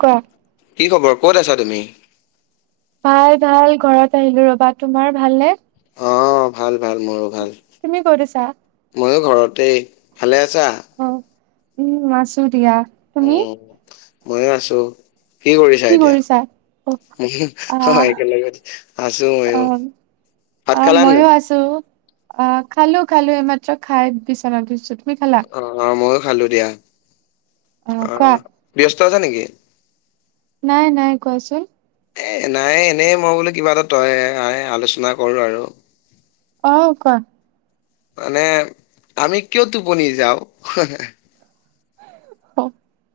কোৱা কি খবৰ ক'ত আছা তুমি? ভাল ভাল ঘৰত আহিলো ৰবা তোমাৰ ভালনে। অ ভাল ভাল মোৰো ভাল। তুমি কত আছা? তেই ভালে আছা। অ উম আছো দিয়া। তুমি উম ময়ো আছো। কি কৰিছা এতিয়া? উ আহ একেলগে আছো মইও অ মইও আছো। অ খালো খালো এইমাত্ৰ খাই বিচনাত উঠিছো। তুমি খালা অ মইয়ো খালো দিয়া। অ ব্যস্ত আছা নেকি? নাই নাই কোৱাচোন। এ নাই এনেই মই বোলো কিবা এটা তই আলোচনা কৰো আৰু অহ কোৱা। মানে আমি কিয় টোপনি যাও হে হে অ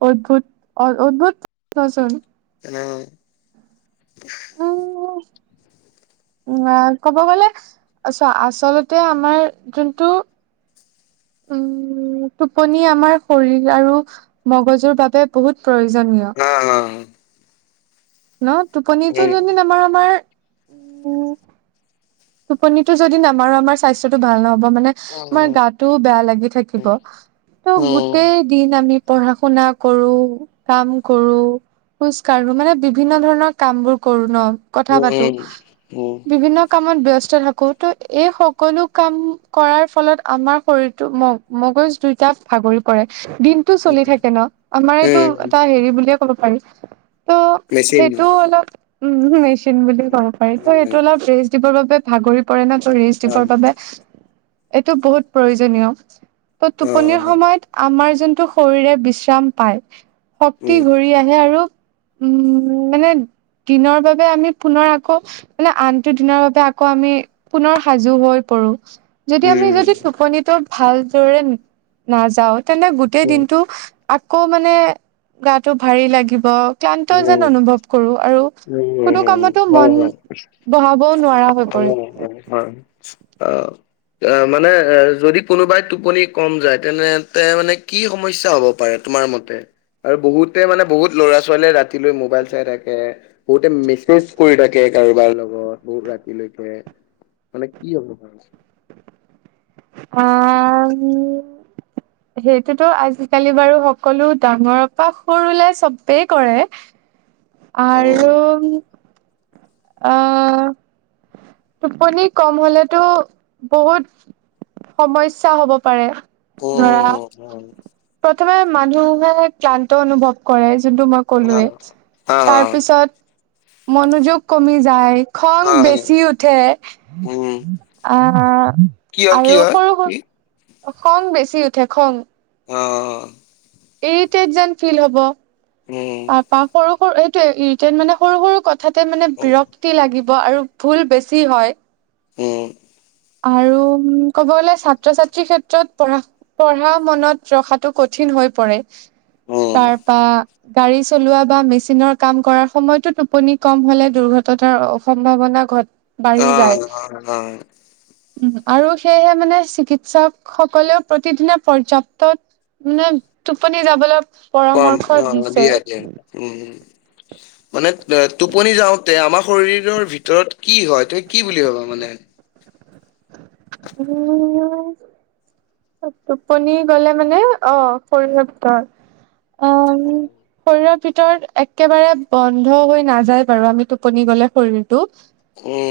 অদ্ভুত অ উদ্ভুত কোৱেশ্যন এনে উহ উ ক'ব গলে চোৱা আচলতে আমাৰ যোনটো উম টোপনি আমাৰ শৰীৰ আৰু মগজুৰ বাবে বহুত প্ৰয়োজনীয়। হা হা ন টোপনিটো উম যদি আমাৰ আমাৰ উম টোপনিটো যদি নামাৰো আমাৰ স্বাস্থ্যটো ভাল নহ। মানে তোমাৰ গাটোও বেয়া লাগি থাকিব ত উম গোটেই দিন আমি পঢ়া শুনা কৰো, কাম কৰো, খোজ কঢ়ো, মানে বিভিন্ন ধৰণৰ কাম বোৰ কৰো ন কথা উম পাতো উম উম বিভিন্ন কাম ব্যস্ত থাকো ত এই সকলো কাম কৰাৰ ফলত আমাৰ শৰীৰটো মগজ [unintelligible] দুইটা ভাগৰি পৰে। দিনটো চলি উম থাকে ন আমাৰ এইটো উম এটা হেৰি বুলিয়ে ক'ব পাৰি। ত' মেচিন সেইটো অলপ উ মেচিন বুলি ক'ব পাৰি অ' ত' সেইটো মানে অলপ বাবে ভাগৰি পৰে ন ৰিচ দিবৰ বাবে এইটো বহুত প্ৰয়োজনীয়। ত' টোপনিৰ সময়ত আমাৰ যোনটো শৰীৰে বিশ্ৰাম পায়। এ শক্তি ঘূৰি আহে আৰু। উম মানে দিনৰ বাবে আমি পুনৰ আকৌ মানে আনটো দিনৰ বাবে আকৌ আমি পুনৰ সাজু হৈ পৰো যদি আমি যদি টোপনিটো ভাল নাযাও তেন্তে গোটেই দিনটো [unintelligible] আকৌ মানে গাটো ভাৰী লাগিব ক্লান্ত যেন অনুভৱ কৰোঁ আৰু কোনো কামতো মন বহাব নোৱাৰা হৈ পৰে। অ অ মানে এ যদি কোনোবাই টোপনি কম যায় তেনেতে মানে কি সমস্যা হব পাৰে? তোমাৰ মতে আৰু বহুতে মানে বহুত ল'ৰা ছোৱালীয়ে ৰাতিলৈ মোবাইল চাই থাকে বহুতে মেছেজ কৰি থাকে থাকে কাৰোবাৰ লগত বহুত ৰাতিলৈকে, মানে কি হ'ব পাৰে? আহ সেইটোতো আজিকালি বাৰু সকলো ডাঙৰৰ পৰা সৰুলে চবেই কৰে। আৰু উম, আহ টোপনি কম হলেতো বহুত সমস্যা হ'ব পাৰে। ধৰা উম, উম, প্ৰথমে মানুহে ক্লান্ত অনুভৱ কৰে। যোনটো মই হা, ক'লোৱে, হা, হা, তাৰ পিছত মনোযোগ কমি যায়। খং হা, বেছি উঠে উম। আহ কি, হয়, কি, আৰু হয়। সৰু সৰু খং বেছি উঠে খং অ চৰিত এক্সাম ইৰিটেট যেন ফিল হব উম, তাৰপা সৰু সৰু এইটোৱে ইৰিটেট মানে সৰু সৰু কথা [unintelligible] হঠাতে মানে বিৰক্তি লাগিব, আৰু ভুল বেছি হয়। উম আৰু ক'ব গলে ছাত্ৰ -ছাত্ৰীৰ ক্ষেত্ৰত পঢা পঢ়া মনত ৰখাটো কঠিন। হৈ পৰে উম, তাৰপা। গাড়ী চলোৱা বা মেচিনৰ কাম কৰ সময়তো টোপনি কম হলে দুৰ্ঘটনাৰ সম্ভাৱনা। ঘৰত। অ অ উম, আৰু সেয়েহে মানে চিকিৎসক সকলেও প্ৰতিদিনে পৰ্যাপ্ত। [unintelligible] ন টোপনি যাবলৈ পাম পৰামৰ্শ অ দিছে দিয় আজি উম! [unintelligible] মানে টোপনি যাওঁতে আমাৰ শৰীৰৰ ভিতৰত কি হয় তুম কি বুলি ভাবা মানে? উম! টোপনি গলে মানে অ শৰীৰৰ অ উম। শৰীৰৰ ভিতৰত একেবাৰে বন্ধ হৈ নাযায় বাৰু আমি টোপনি গ'লে শৰীৰ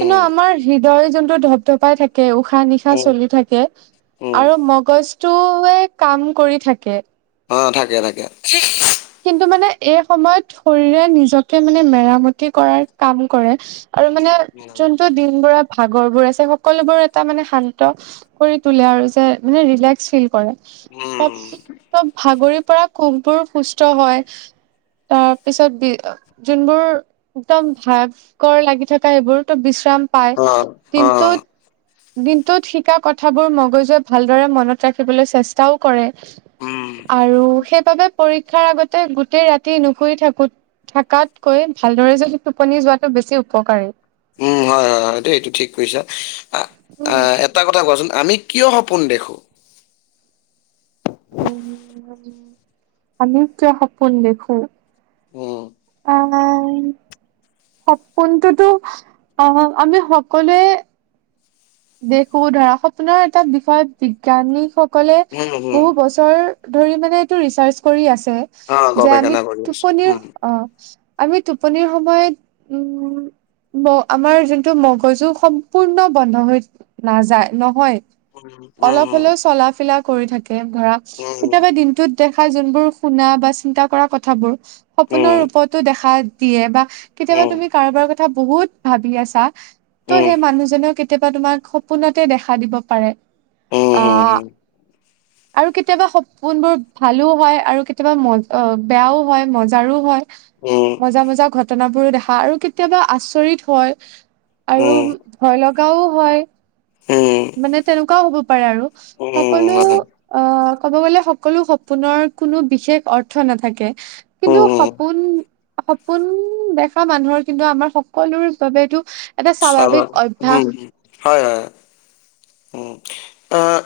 কিন্তু আমাৰ হৃদয় যোনটো ধপ-ধপাই থাকে। উশাহ-নিশাহ উম, চলি থাকে উম, আৰু ম। বস্তুৱে কাম কৰি থাকে। অ থাকে, থাকে। কিন্তু মানে এই সময়ত শৰীৰে নিজকে মানে মেৰামতি কৰাৰ কাম কৰে। আৰু মানে যোনটো দিন বৰা। ভাগৰ বোৰ আছে সকলোবোৰ এটা মানে শান্ত কৰি তোলে আৰু যে মানে ৰিলেক্স ফিল কৰে উম, ত ভাগৰিৰ পৰা খুববোৰ সুস্থ হয়। তাৰ পিছত বি যোনবোৰ একদম ভাগ লাগি থকা সেইবোৰতো পায় অ', কিন্তু। অ', দিনটোত শিকা কথাবোৰ মগজুৱ ভালদৰে মনত ৰাখিবলৈ চেষ্টাও কৰে। উম, আৰু সেইবাবে পৰীক্ষাৰ আগতে গোটেই ৰাতি নুশুই থাকো। থকাতকৈ ভালদৰে যদি টোপনি যোৱাটো বেছি উপকাৰী উম, হয়-হয়-হয় দে এইটো ঠিক কৰিছা আ [inaudible] এটা কথা কোৱাচোন আমি কিয় সপোন দেখোঁ? আমি কিয় সপোন দেখো? উম। অঁ। সপোনটোতো আহ আমি সকলোৱে দেখো ধৰা সপোনৰ এটা বিষয়ত বিজ্ঞানীসকলে উম, উম, বহু বছৰ। ধৰি মানে এইটো ৰিচাৰ্জ কৰি আছে অ' যে আমি গৱেষণা কৰি আছো উম। টোপনিৰ। আমি টোপনিৰ সময়ত উম। আমাৰ যোনটো মগজু সম্পূৰ্ণ বন্ধ হৈ নাযায় নহয়। হয়, অলপ হয়। হ'লেও চলা ফিলা কৰি থাকে ধৰা কেতিয়াবা দিনটোত দেখা যোনবোৰ। শুনা বা চিন্তা কৰা কথাবোৰ সপোনৰ ৰূপতো দেখা দিয়ে বা কেতিয়াবা উম, তুমি কাৰোবাৰ কথা বহুত ভাবি আছা ত' সেই মানুহজনেও কেতিয়াবা তোমাক। সপোনতে দেখা দিব পাৰে অঁ। আৰু কেতিয়াবা সপোনবোৰ ভালো হয় আৰু কেতিয়াবা ম অ বেয়াও হয় মজাৰো হয়। মজা-মজা ঘটনাবোৰো দেখা আৰু কেতিয়াবা আচৰিত হয়। আৰু ভয় লগাও হয়। মানে তেনেকুৱাও হ'ব পাৰে আৰু সকলো অঁ। ক'ব গ'লে সকলো সপোনৰ কোনো বিশেষ অৰ্থ নাথাকে কিন্তু সপোন। সপোন দেখা মানুহৰ কিন্তু আমাৰ সকলোৰ বাবেটো। এটা স্বাভাৱিক অভ্যাস। আহ।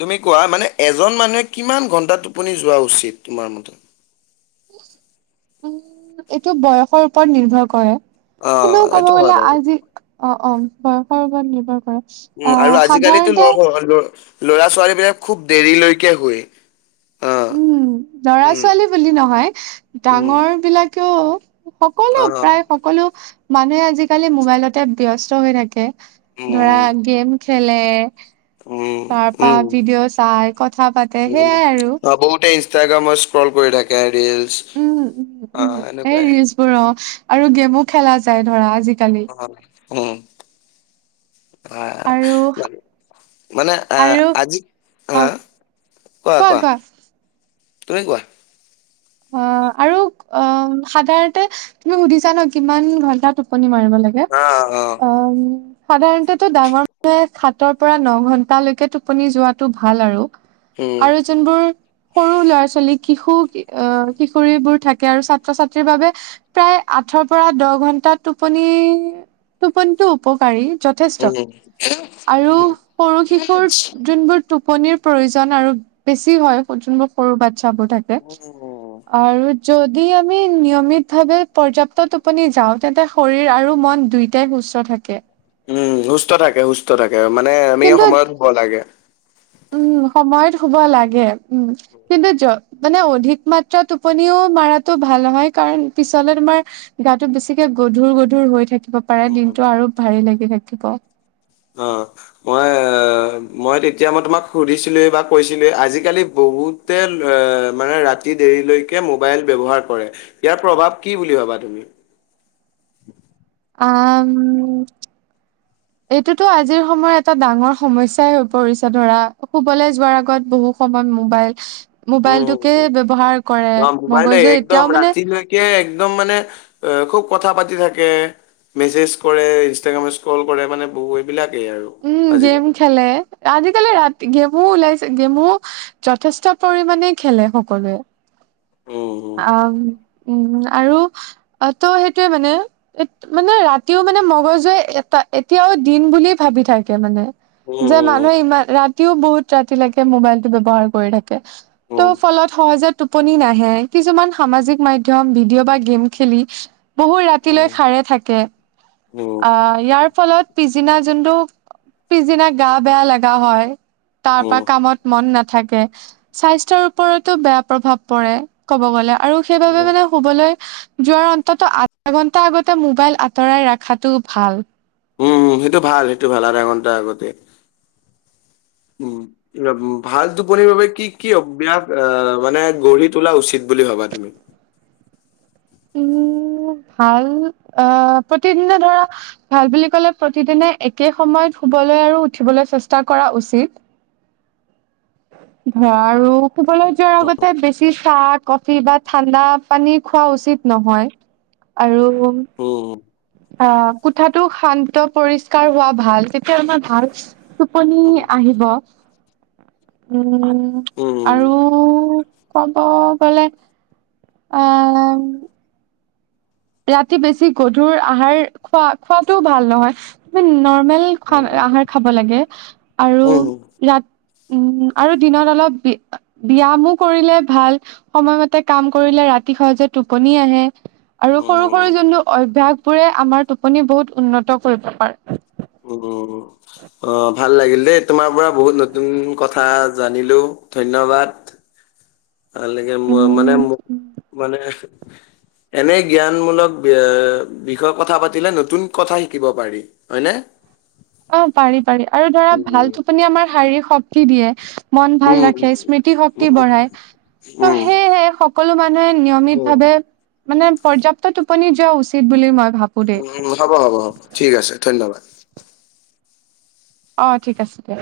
তুমি কোৱা মানে এজন মানুহে কিমান ঘন্টা টোপনি যোৱা উচিত তোমাৰ মতে? উম এইটো বয়সৰ ওপৰত নিৰ্ভৰ কৰে। অ', কিন্তু ক'ব এইটো হয় গ'লে বাৰু। আজি অ-অ বয়সৰ ওপৰত নিৰ্ভৰ কৰে। উম আহ আৰু আজিকালিতো সাধাৰণতে নহ। লৰা-ছোৱালীবিলাক খুব দেৰিলৈকে শুৱে। অ', উম! উম, লৰা-ছোৱালী বুলি নহয় উম, ডাঙৰবিলাকেও। সকলো অ', প্ৰায় সকলো মানুহে আজিকালি মোবাইলতে ব্যস্ত হৈ থাকে। ধৰা উম, গেম খেলে। উম, তাৰপা উম। ভিডিঅ' চাই কথা পাতে উম, সেইয়াই আৰু - অ', বহুতে ইনষ্টাগ্ৰামত স্ক্ৰল কৰি থাকে আৰু - উম-উম-উম এই ৰিলচবোৰ অ আৰু গেমো খেলা যায় ধৰা আজি। অঁ উম। আহ আৰু মানে আ আৰু আজি হা। অ', কোৱা কোৱা-কোৱা, কোৱা তুমি কোৱা? অ', আৰু অ', সাধাৰণতে তুমি সুধিছা ন কিমান ঘন্টা টোপনি মাৰ শুব লাগে, অ', অ', অঁ', উম', সাধাৰণতে ডাঙৰ মানুহে সাতৰ পৰা ন ঘন্টালৈকে টোপনি যোৱাটো ভাল আৰু উম, আৰু যোনবোৰ সৰু ল'ৰা-ছোৱালী কিশো অ', কিশোৰীবোৰ থাকে আৰু ছাত্ৰ-ছাত্ৰীৰ বাবে প্ৰায় আঠৰ পৰা দহ ঘন্টা টোপনি [inaudible] টোপনিটো উপকাৰী যথেষ্ট, উম, আৰু উম, উম, সৰু শিশুৰ যোনবোৰ টোপনিৰ প্ৰয়োজন, আৰু বেছি হয় যোনবোৰ সৰু বাচ্ছাবোৰ থাকে আৰু যদি আমি নিয়মিতভাৱে পৰ্য্যাপ্ত টোপনি যাওঁ তেন্তে শৰীৰ আৰু মন দুইটাই সুস্থ থাকে। উম', সুস্থ থাকে, সুস্থ থাকে, মানে আমি কিন্তু সময়ত শুব লাগে। উম', সময়ত শুব লাগে উম', কিন্তু য মানে অধিক মাত্ৰা টোপনিও টোপনি মাৰটো ভাল নহয় কাৰণ পিছলে তোমাৰ গাটো বেছিকে গধুৰ গধুৰ হৈ থাকে পোৰা উম, দিনটো আৰু ভাৰী লাগি থাকিব অ', মই অঅঅঅ', মই তেতিয়া মই তোমাক সুধিছিলোঁৱেই বা কৈছিলোঁৱেই আজিকালি বহুতে ল অ', মানে ৰাতি দেৰিলৈকে মোবাইল ব্যৱহাৰ কৰে। ইয়াৰ প্ৰভাৱ কি বুলি ভাবা তুমি? আহম', এইটোতো আজিৰ সময়ত এটা ডাঙৰ সমস্যাই হৈ পৰিছে ধৰা শুবলৈ যোৱাৰ আগত বহুত বহু সময় মোবাইল উম, হুম, মোবাইলটোকে হুম। ব্যৱহাৰ কৰে, অ' মোবাইলে মগজুুৰে একদম এতিয়াও মানে এ', খুব কথা পাতি থাকে, মেছেজ কৰে, ইনষ্টাগ্ৰাম স্ক্ৰল কৰে মানে বহু এইবিলাক উম', গেম খেলে, আজিকালি ৰাতি গেমো ওলাইছে গেমো, যথেষ্ট পৰিমণে খেলে সকলোৱে উম, হুম। অ', ম', উম', অ', আৰু অ', তো সেইটয়ে মানে, মানে ৰাতিও মানে মগজে এটা এতিয়াওঁ দিন বুলি ভাবি থাকে মানে যে উম, মানুহে ইমান ৰাতিও বহুত ৰাতিলৈকে মোবাইলতো ব্যৱহাৰ কৰি থাকে ত', উম, ফলত, সহজে টোপনি নাহে কিছুমান সামাজিক মাধ্যম ভিডিঅ' বা গেম খেলি বহুত ৰাতিলৈ উম, সাৰে থাকে উম, আহ', ইয়াৰ ফলত পিছদিনা যোনটো, পিছদিনা গা বেয়া লাগা হয় তাৰ উম, পৰা উম। কামত মন নাথাকে, স্বাস্থ্যৰ ওপৰতো বেয়া প্ৰভাৱ পৰে, ক'ব গ'লে আৰু সেইবাবে উম, মানে শুবলৈ যোৱাৰ অন্ততো আধা ঘন্টা আগতে মোবাইল আঁতৰাই ৰাখ আঁতৰাই ৰাখাতো ভাল উম', সেইটো ভাল, সেইটো ভাল, আধা ঘণ্টা আগতে উম', ইয়াত ভাল টোপনিৰ বাবে কি কি অভ্যাস আহ', মানে গঢ়ি তোলা উচিত বুলি ভাবা তুমি? উম', ভাল অ', প্ৰতিদিনে ধৰা ভাল বুলি কলে প্ৰতিদিনে একে সময়ত শুবলৈ আৰু উঠিবলৈ চেষ্টা কৰা উচিত। [inaudible] ধৰা আৰু শুবলৈ যোৱাৰ আগতে বেছি চাহ, কফি বা ঠাণ্ডা পানী খোৱা উচিত নহয় আৰু উম, অ', কোঠাটো শান্ত পৰিস্কাৰ হোৱা ভাল তেতিয়া আমাৰ ভাল টোপনি উম, আহিব', [inaudible] উমমম' উম, আৰু ক'ব গ'লে আহ', উম', ৰাতি বেছি গধুৰ আহাৰ খোৱা, খোৱাটোও ভাল নহয় তুমি নৰ্মেল খোৱা উম, আহাৰ খাব লাগে আৰু উম, উম, ৰাত উম আৰু দিনত অলপ ব্যায়ামো কৰিলে ভাল সময়মতে কাম কৰিলে ৰা ৰাতি সহজে টোপনি আহে। আৰু সৰু সৰু উম। যোনটো অভ্যাস বোৰে আমাৰ টোপনি বহুত উন্নত কৰিব পাৰে। উম, অৱ ভাল লাগিল দেই তোমাৰ পৰা বহুত নতুন কথা জানিলো ধন্যবাদ। ভাল লাগে, মই মানে মোক উম মানে এনে জ্ঞানমূলক এৱ, বিষয়ে কথা পাতিলে নতুন কথা শিকিব পাৰি, হয়নে অ পাৰি পাৰি আৰু ধৰা উম, ভাল উম, টোপনি আমাৰ শাৰীক শক্তি দিয়ে। মন ভাল উম, ৰাখে স্মৃতি শক্তি উম, বঢ়ায়। ত' উম, সেয়েহে সকলো মানুহে নিয়মিত ভাৱে মানে পৰ্যাপ্ত টোপনি যোৱা উচিত বুলি মই ভাবো দেই উম, উম, হ'ব হ'ব হ'ব ঠিক আছে ধন্যবাদ অৱ ঠিক আছে দিয়া।